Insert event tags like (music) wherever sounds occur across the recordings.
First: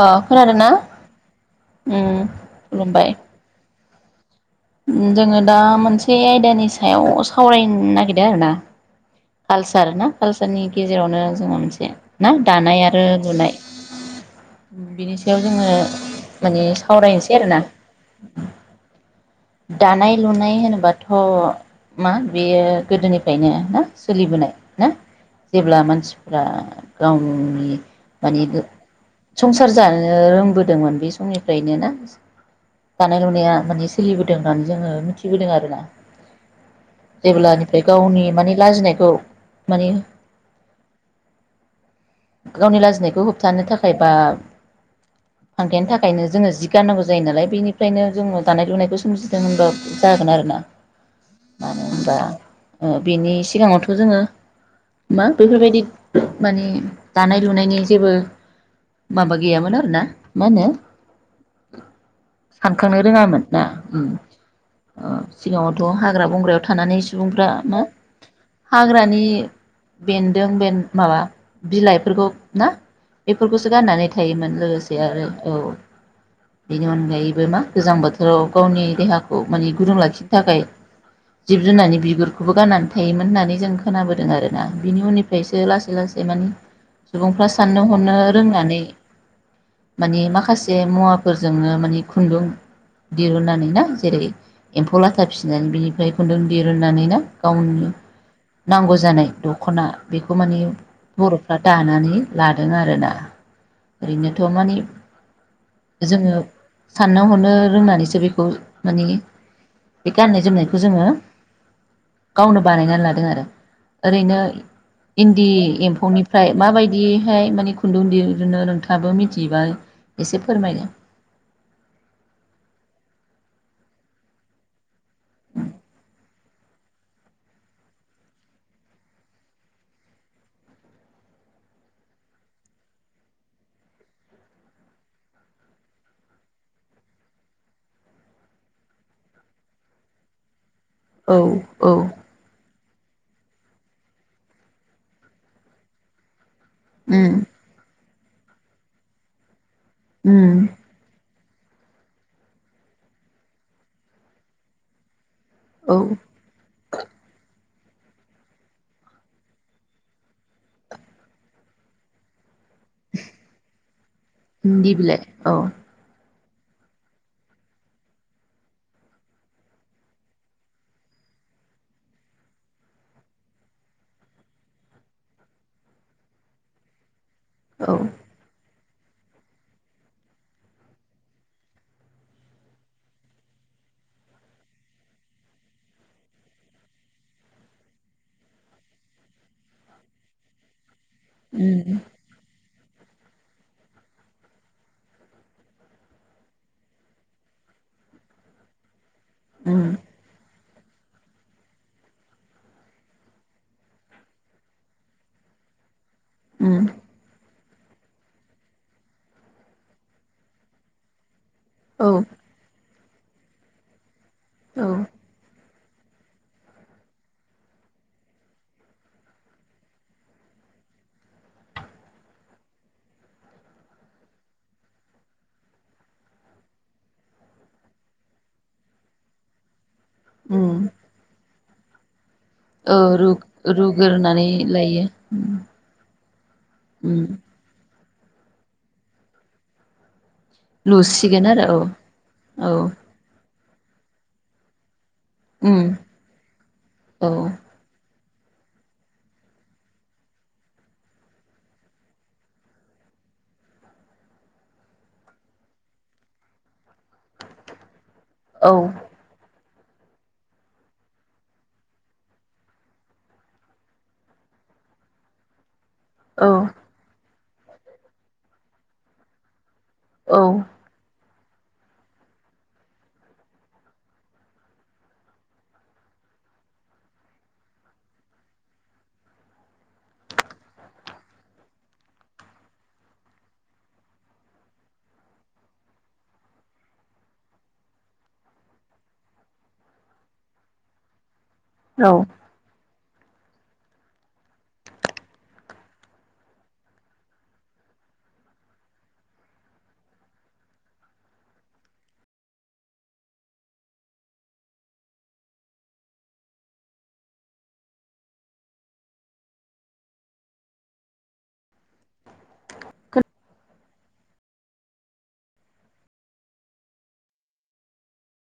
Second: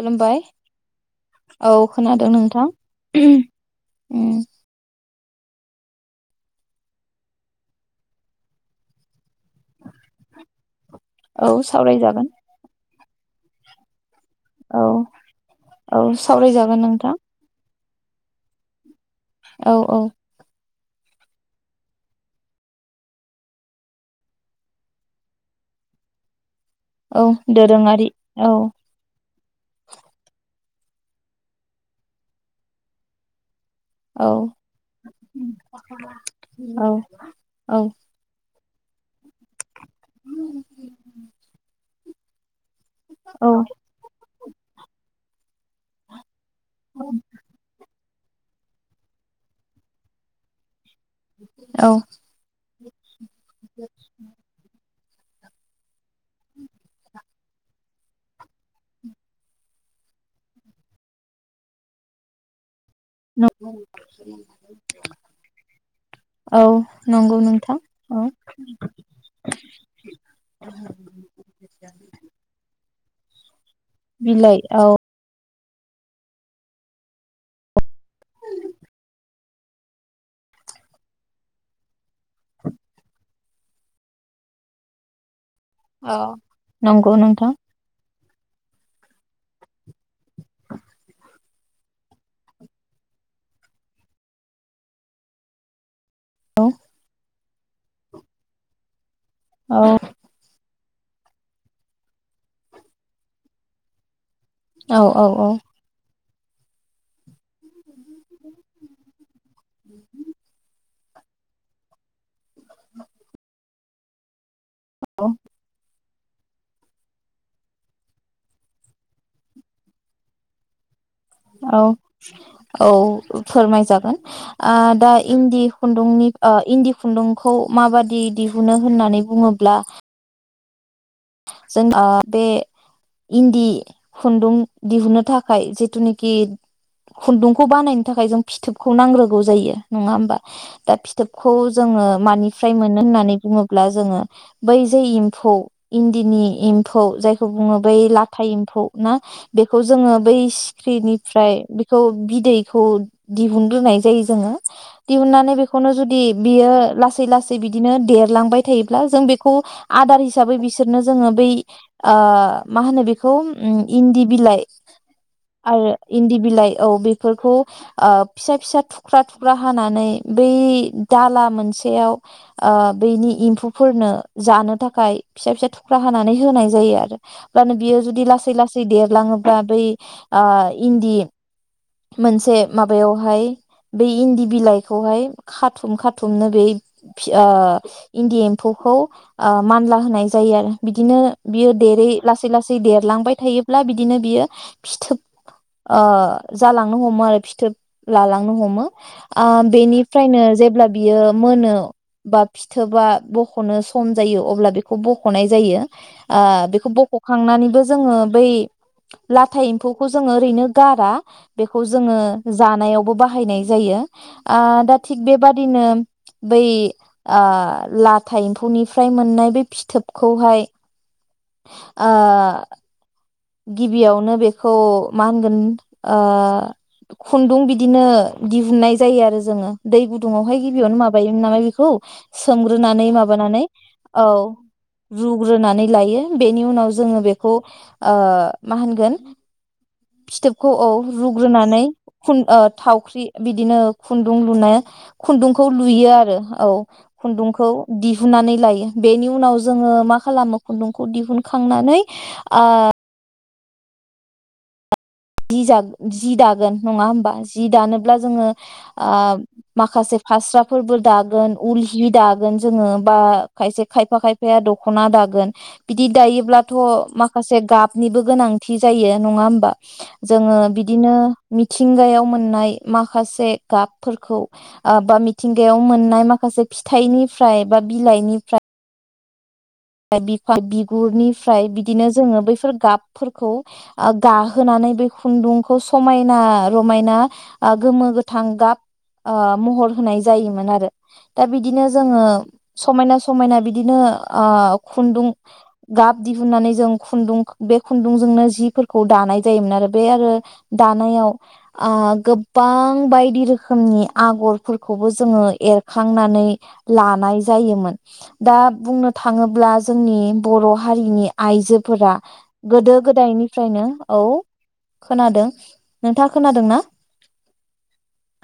अ खोनादों ना औ उम खोनादों नोंथां खुलुमबाय। उम। जोङो दा मोनसे आयदानि सायाव सावरायनो नागिरदों आरो ना। कालसार ना कालसारनि गेजेरावनो औ जोङो मोनसे सावरायजागोन ना दानाय आरो र बुनाय औ बिनि सायाव जोङो औ माने सावरायजागोन नोंथां सावरायनोसै आरोना औ औ दानाय लुनाय होनोबा थ' मा बेयो गोदोनिफ्रायनो ना सोलिबोनाय ना जेब्ला मानसिफोरा औ दोरोङारि औ संसार जानो रोंबोदोंमोन बे समनिफ्रायनो ना दानाय लुनाया माने सोलि औ होनानै जोङो मिथिदों आरोना औ औ जेब्लानिफ्राय गावनि मानि लाजिनायखौ मानि गावनि लाजिनायखौ औ होबथानो थाखाय बा थांखेनि थाखायनो जोङो जि गारनांगौ जायो नालाय बेनिफ्रायनो दानाय लुनायखौ सोमजिदों होनबा जागोन आरो ना मानो औ होनबा बेनि सिगाङावथ' जोङो मा बेफोरबायदि माने दानाय लुनायनि जेबो माबा गैयामोन आरोना मा होनो सनो रोङामोन ना सिगाङावथ' हाग्रा बंग्रायाव औ थानानै नंगौ सुबुंफ्रा नोंथां औ हाग्रानि बेन्दों बे माबा बिलाइफोरखौ ना बेफोरखौ गाननानै थायोमोन बिलाइ औ लोगोसे आरो औ बेनि अनगायैबो मा गोजां बोथोराव गावनि देहाखौ माने गुदुं लाखिनो थाखाय जिब जुनारनि बिगुरखौबो गाननानै थायोमोन होननानै जों खोनाबोदों आरोना बिनि उननिफ्राय लासै औ लासै माने नंगौ सुबुंफ्रा नोंथां साननो हनो फोरोंनानै माने माखासे मुवाफोरजोंनो माने खुन्दुं दिरुननानै ना जेरै एम्फौ लाथा फिसिनानै बिनिफ्राय खुन्दुं औ दिरुननानै ना गावनि नांगौ जानाय औ दख'ना बेखौ माने बर'फ्रा दानानै लादों आरोना ओरैनो थ माने औ औ औ जोङो साननो हरनो रोंनानै जे बेखौ माने बे गाननाय जोमनायखौ जोङो गावनो बानायनानै लादों आरो ओरैनो इन्दि एम्फौनि। एमफौनिफ्राय माबायदिहाय माने खुन्दुं दिहुनो नोंथाङाबो मिथियोबा एसे फोरमायदो। औ औ फोरमायजागोन ओ दा इन्दि खुन्दुंनि इन्दि खुन्दुंखौ माबादि दिहुनो होननानै बुङोब्ला जों बे इन्दि खुन्दुं दिहुनो थाखाय जिथुनाखि खुन्दुंखौ बानायनो थाखाय जों फिथोबखौ नांग्रोगौ जायो नङा होमबा। दा औ फिथोबखौ औ जोङो मानिफ्राय मोननो होननानै। बुङोब्ला जोङो बै जे एम्फौ इन्दिनि। एम्फौ उम जायखौ बुङो बै लाथा लाथा एम्फौ ना। बेखौ जोङो बै उम सिख्रिनि निफ्राय बेखौ बिदैखौ दिहुनग्रोनाय जायो जोङो दिहुननानै। बेखौनो औ जुदि बियो लासै लासै बिदिनो बिदिनो देरलांबाय थायोब्ला जों बेखौ आदार हिसाबै बिसोरनो बिसोरनो जोङो बै ओ। मा होनो बेखौ इन्दि बिलाइ इन्दि बिलाइ औ आरो इन्दि बिलाइ औ बेफोरखौ ओ फिसा फिसा थुख्रा थुख्रा हानानै बै दाला मोनसेयाव ओ बेनि एम्फौफोरनो जानो थाखाय फिसा फिसा थुख्रा हानानै होनाय जायो आरो। अब्लानो औ बियो जुदि लासै लासै देरलाङोब्ला बै ओ इन्दि मोनसे माबायावहाय इन्दि बिलायखौहाय खाथुम खाथुमनो बै ओ इन्दि एमफौखौ ओ मानला होनाय जायो। जायो आरो। बिदिनो बियो उम देरो लासै लासै। लासै देरलांबाय थायोब्ला बिदिनो बियो फिथोब ओ जालांनो हमो आरो फिथोब लालांनो हमो ओ उम बेनिफ्रायनो जेब्ला बियो मोनो बा फिथोबा बखनो सम जायो अब्ला बेखौ बेखौ बखनाय जायो। ओ उम बेखौ बखखांनानैबो जोङो बै लाथा एम्फौखौ जोङो ओरैनो गारा। बेखौ जोङो औ जानायाव जानायावबो बाहायनाय जायो। आं औ दा थिग बेबादिनो। बै ओ लाथा एम्फौनिफ्राय मोननाय बै फिथोबखौहाय ओ। गिबियावनो बेखौ मा होनगोन ओ खुन्दुं बिदिनो दिहुननाय जायो आरो जोङो। दै गुदुंआवहाय उम गिबियावनो माबायोमोन नामा बेखौ औ सोमग्रोनानै रु माबानानै औ रुग्रोनानै लायो रुग्रोनानै लायो बेनि उनाव जोङो उम बेखौ। ओ मा होनगोन। फिथोबखौ औ लुसिगोन आरो रुग्रोनानै खुन औ थावख्रि बिदि बिदिनो खुन्दुं लुनाय। खुन्दुंखौ उम लुयो आरो औ औ खुन्दुंखौ दि हुननानै लायो। बेनि उनाव जोङो मा खालामो खुन्दुंखौ दिहुनखांनानै आ दि जाब जि दागोन नङा होमबा। जि दानो ब्ला जोङो औ आ माखासे फास्राफोरबो दागोन उल हि दागोन जोङो बा खायसे खायफा खायफाया दख'ना दागोन। बिदि औ दायोब्लाथ' माख खासे गाबनिबो गोनांथि जायो नङा होमबा। औ जोङो बिदिनो मिथिंगायाव मोननाय माखासे गाबफोरखौ ओ बा मिथिंगायाव मोननाय माखासे फिथाइनिफ्राय बा बिलाइनिफ्राय फाय बिफां बिगुरनिफ्राय बिदिनो जोङो बैफोर गाबफोरखौ ओ गाहोनानै बे खुन्दुंखौ समायना रमायना ओ गोमो गोथां गाब ओ महर होनाय जायोमोन आरो। दा बिदिनो जोङो औ स' समायना समायना बिदिनो ओ खुन्दुं गाब दिहुननानै जों खुन्दुं बे खुन्दुंजोंनो जिफोरखौ दानाय जायोमोन आरो बे आरो दानायाव ओ गोबां बायदि रोखोमनि आगरफोरखौबो जोङो एरखांनानै लानाय जायोमोन दा बुंनो थाङो ब्ला जोंनि बर' हारिनि आइजोफोरा गोदो गोदायनिफ्रायनो औ खोनादों नोंथाङा खोनादोंना?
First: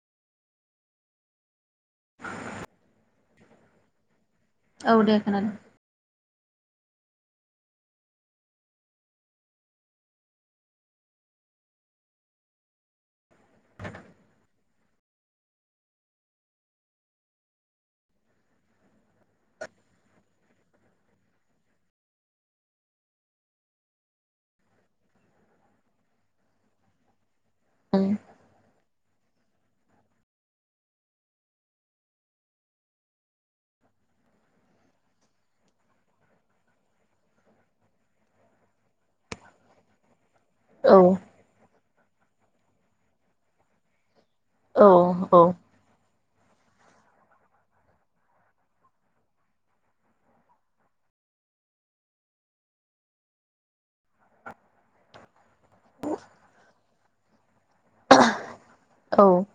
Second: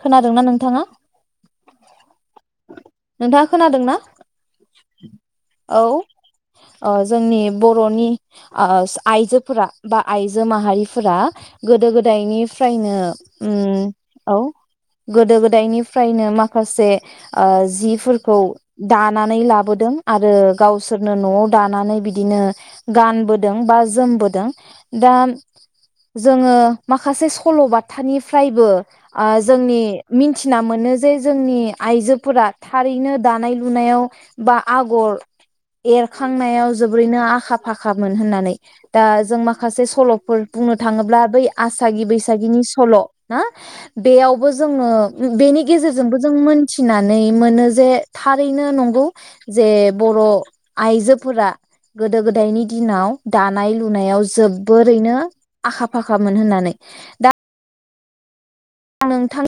खोनादोंना नोंथाङा? नोंथाङा खोनादोंना? औ दे खोनादों। औ ओ जोंनि बर'नि ओ आइजोफोरा बा आइजो माहारिफोरा गोदो गोदायनिफ्रायनो उम औ गोदो गोदायनिफ्रायनो माखासे ओ जिफोरखौ दानानै लाबोदों। आरो गावसोरनो न' दानानै बिदिनो गानबोदोंबा जोमबोदों। दा जोङो माखासे स' सल'बाथानिफ्रायबो ओ जोंनि मिथिना मोनो जे जोंनि आइजोफोरा थारैनो दानाय लुनायाव बा आगर एरखांनायाव जोबोरैनो आखा फाखामोन होननानै दा जों माखासे सल'फोर बुंनो औ थाङोब्ला बै आस सागि बैसागिनि सल' ना बेयाव बो औ जोङो औ बेनि गेजेरजोंबो जों मोनथिनानै मोनो जे थारैनो नंगौ जे बर' आइजोफोरा गोदो गोदायनि दिनाव दानाय लुनायाव जोबोरैनो आखा फाखामोन होननानै दा दा औ नोंथां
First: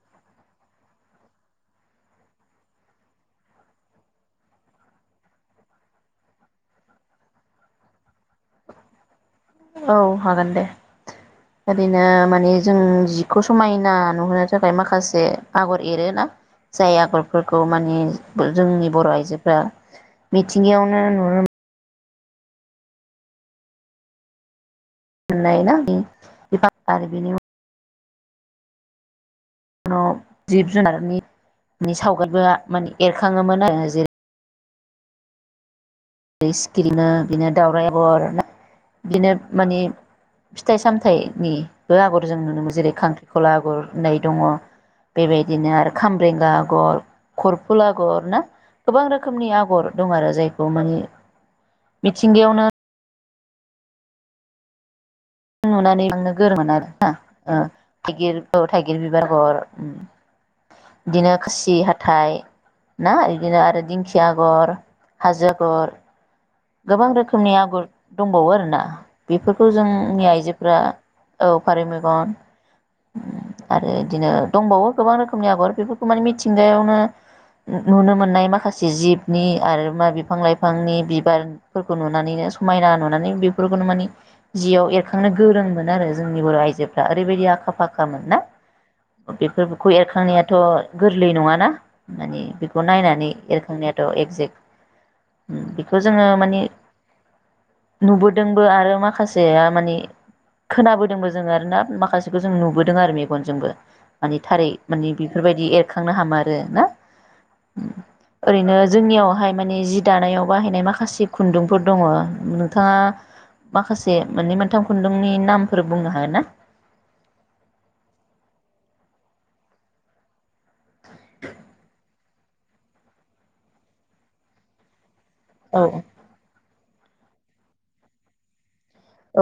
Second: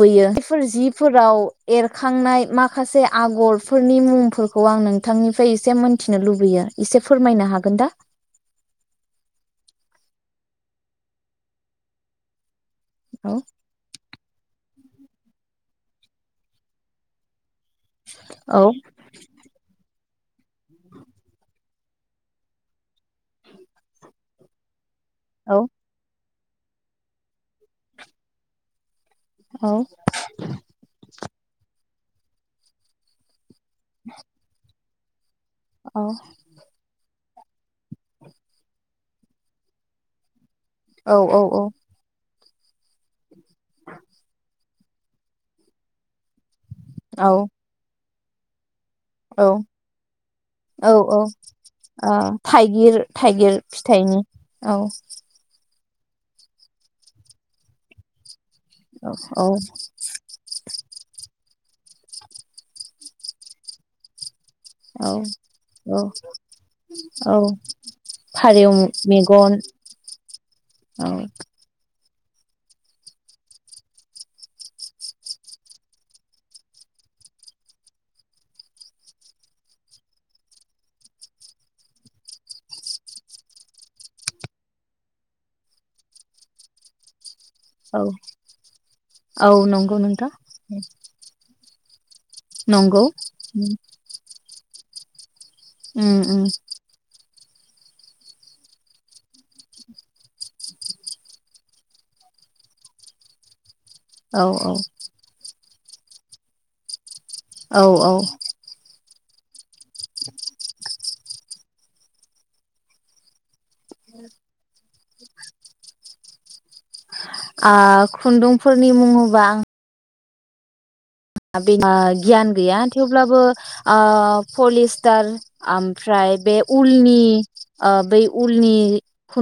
बैयो बेफोर जिफोराव एरखांनाय माखासे आगरफोरनि मुंफोरखौ आं नोंथांनिफ्राय एसे मोनथिनो लुबैयो। एसे फोरमायनो हागोन दा? औ हागोन दे ओरैनो माने जों औ जिखौ समायना नुहोनो थाख फ्राय माखासे आगर एरोना जाय आगरफोर खौ माने औ जोंनि बर' आइजोफोरा। मिथिंगायावनो नुनो औ मोननाय ना (unintelligible) (unintelligible) बिनि उन औ न' जिब जुनारनि सावगारिबो माने एरखाङोमोन जेरै (unintelligible) सिकिरिना बिदिनो दाउराय (unintelligible) आगर बिदिनो मानि फिथाइ औ औ सामथाइनिबो आगर जों जेरै खांख्रि गला आगुर होननाय दङ बेबायदिनो आरो खाम्रेंगा गर औ खरफुल आ गर ना गोबां रोखोमनि आगर दं आरो जायखौ मानि अ ओ थाइगिर थाइगिर फिथाइनि औ नुनानै नोंनो गोरोमोन (unintelligible) आरोना ओ थाइगिर औ थाइगिर औ बिबार औ आगर बिदिनो खासि हाथाय ना इदिनो आरो दिंखिया आगर औ हाजो आगर गोबां औ रोखोमनि आगर दंबावो आरो फारौ ना मेगन बेफोरखौ जोंनि आइजोफोरा औ फारि मेगन आरो इदिनो दंबावो गोबां रोखोमनि आगर बेफोरखौ माने मिथिंगायाव नुनो मोननाय माखासे जिबनि आरो मा बिफां लाइफांनि बिबारफोरखौ नुनानैनो समायना नुनानै बेफोरखौनो मानि जियाव एरखांनो गोरोंमोन आरो जोंनि बर' आइजोफ्रा ओरैबायदि आ आखा औ फाखामोन ना औ बेफोरखौ नंगौ नोंथां एरखांनायाथ' गोरलै नङाना? मानि बेखौ नंगौ नायनानै एरखांनायाथ' एगजेक्ट उम बेखौ उम जोङो उम माने नुबोदोंबो आरो माखासेया माने खोनाबोदोंबो जों आरोना माखासेखौ जों नुबोदों आरो मेगनजोंबो मानि औ थारै औ माने बेफोरबायदि एर खांनो हामारो ना औ औ ओरैनो जोंनियावहाय माने जि दानायाव बायनाय माखासे खुन्दुंफोर दङ नोंथाङा माखासे मोननै मोनथाम खुन्दुंनि नामफोर बुंनो हागोन ना? ओ खुन्दुंफोरनि मुङोबा आं बे (unintelligible) गियान गैया थेवब्लाबो ओ पलिस टार औ आमफ्राय बे उल उलनि ओ बै उलनि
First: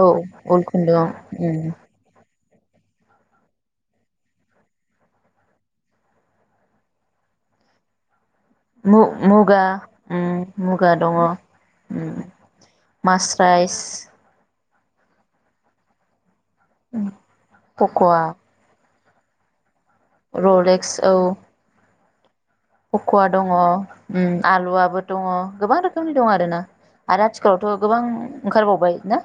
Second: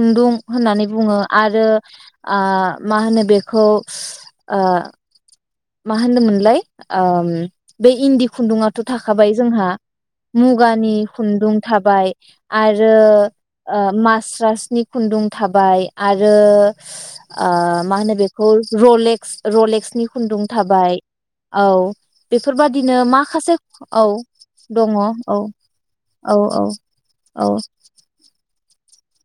औ उल होननानै खुन्दुं बुङो उम आरो आ मा होनो बेखौ ओ मा होनदोंमोनलाय ओम बे इन्दि खुन्दुंयाथ' थाखाबाय मु-मुगा जोंहा उम मुगा मुगानि दङ खुन्दुं थाबाय उम आरो मास्राइस ओ मास्रासनि खुन्दुं थाबाय आरो आरो ओ मा होनो फक'वा बेखौ रलेक रलेक्सनि खुन्दुं थाबाय औ बेफोरबादिनो फख'वा दङ माखासे औ आलुवबो औ दङ औ गोबां रोखोमनि दं औ आरोना आरो औ आथिखालावथ' गोबां ओंखारबाव बाय ना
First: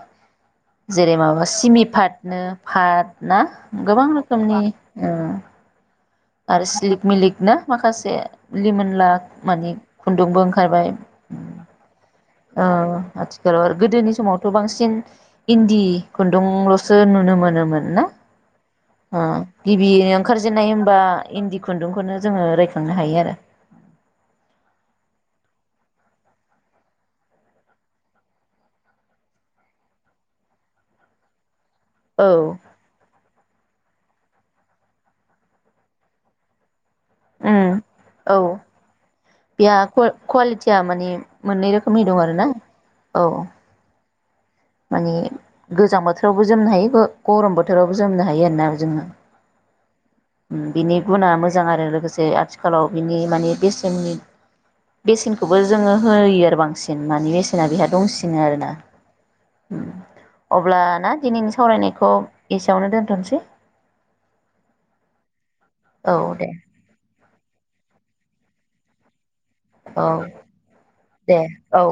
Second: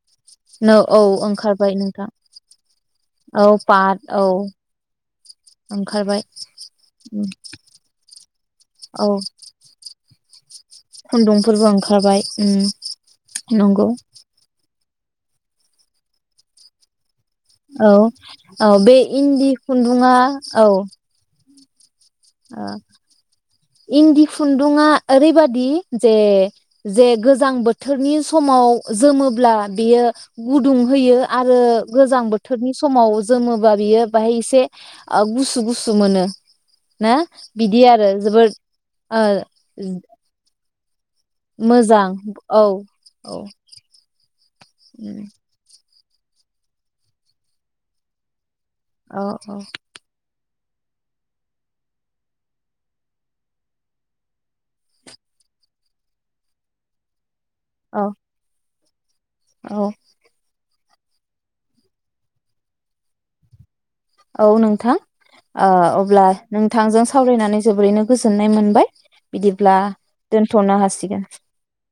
नो औ जेरै माबा ओंखारबाय सिमि नोंथां पाटनो पाट ना औ पाट गोबां औ रोखोमनि उम ओंखारबाय आरो सिलिक मिलिक ना माखासे औ लिमोनला मानि खुन्दुंबो ओंखारबाय खुन्दुंफोरबो ओंखारबाय उम ओ आथिखालाव आरो नंगौ गोदोनि समावथ' बांसि न इन्दि खुन्दुंल'सो नुनो मोनो औ औ बे इन्दि खुन्दुंआ औ आ इदि खुन्दुंखौनो जोङो ओ रायखांनो हायो आरो इन्दि खुन्दुंआ ओरैबादि जे जे गोजां बोथोरनि समाव जोमोब्ला बेयो गुदुं होयो आरो गोजां औ बोथोरनि समाव जोमो बा बियो बाहाय एसे गुसु गुसु मोनो। ना उम बिदि आरो औ जोबोद ओ बेहा ककवालि थिया माने मोननै रोखोमनि मोजां दं आरोना औ औ मानि गोजां बो थोरावबो जोमनो हायो गरम बोथोरावबो जोमनो हायो आरो ना औ औ उम बिनि गुना मोजां आरो लोगोसे आथिखालाव बिनि मानि बेसेननि बेसेनखौबो जोङो होयो आरो बांसिन मानि बेसेना बिहा औ दंसिनो आरोना। उम औ अब्ला ना दिनैनि सावरायनायखौ एसेयावनो दोनथ'सै। औ नोंथां ओ औ अब्ला दे नोंथांजों सावरायनानै जोबोरैनो गोजोननाय मोनबाय। बिदिब्ला औ दोनथ'नो हासिगोन। दे औ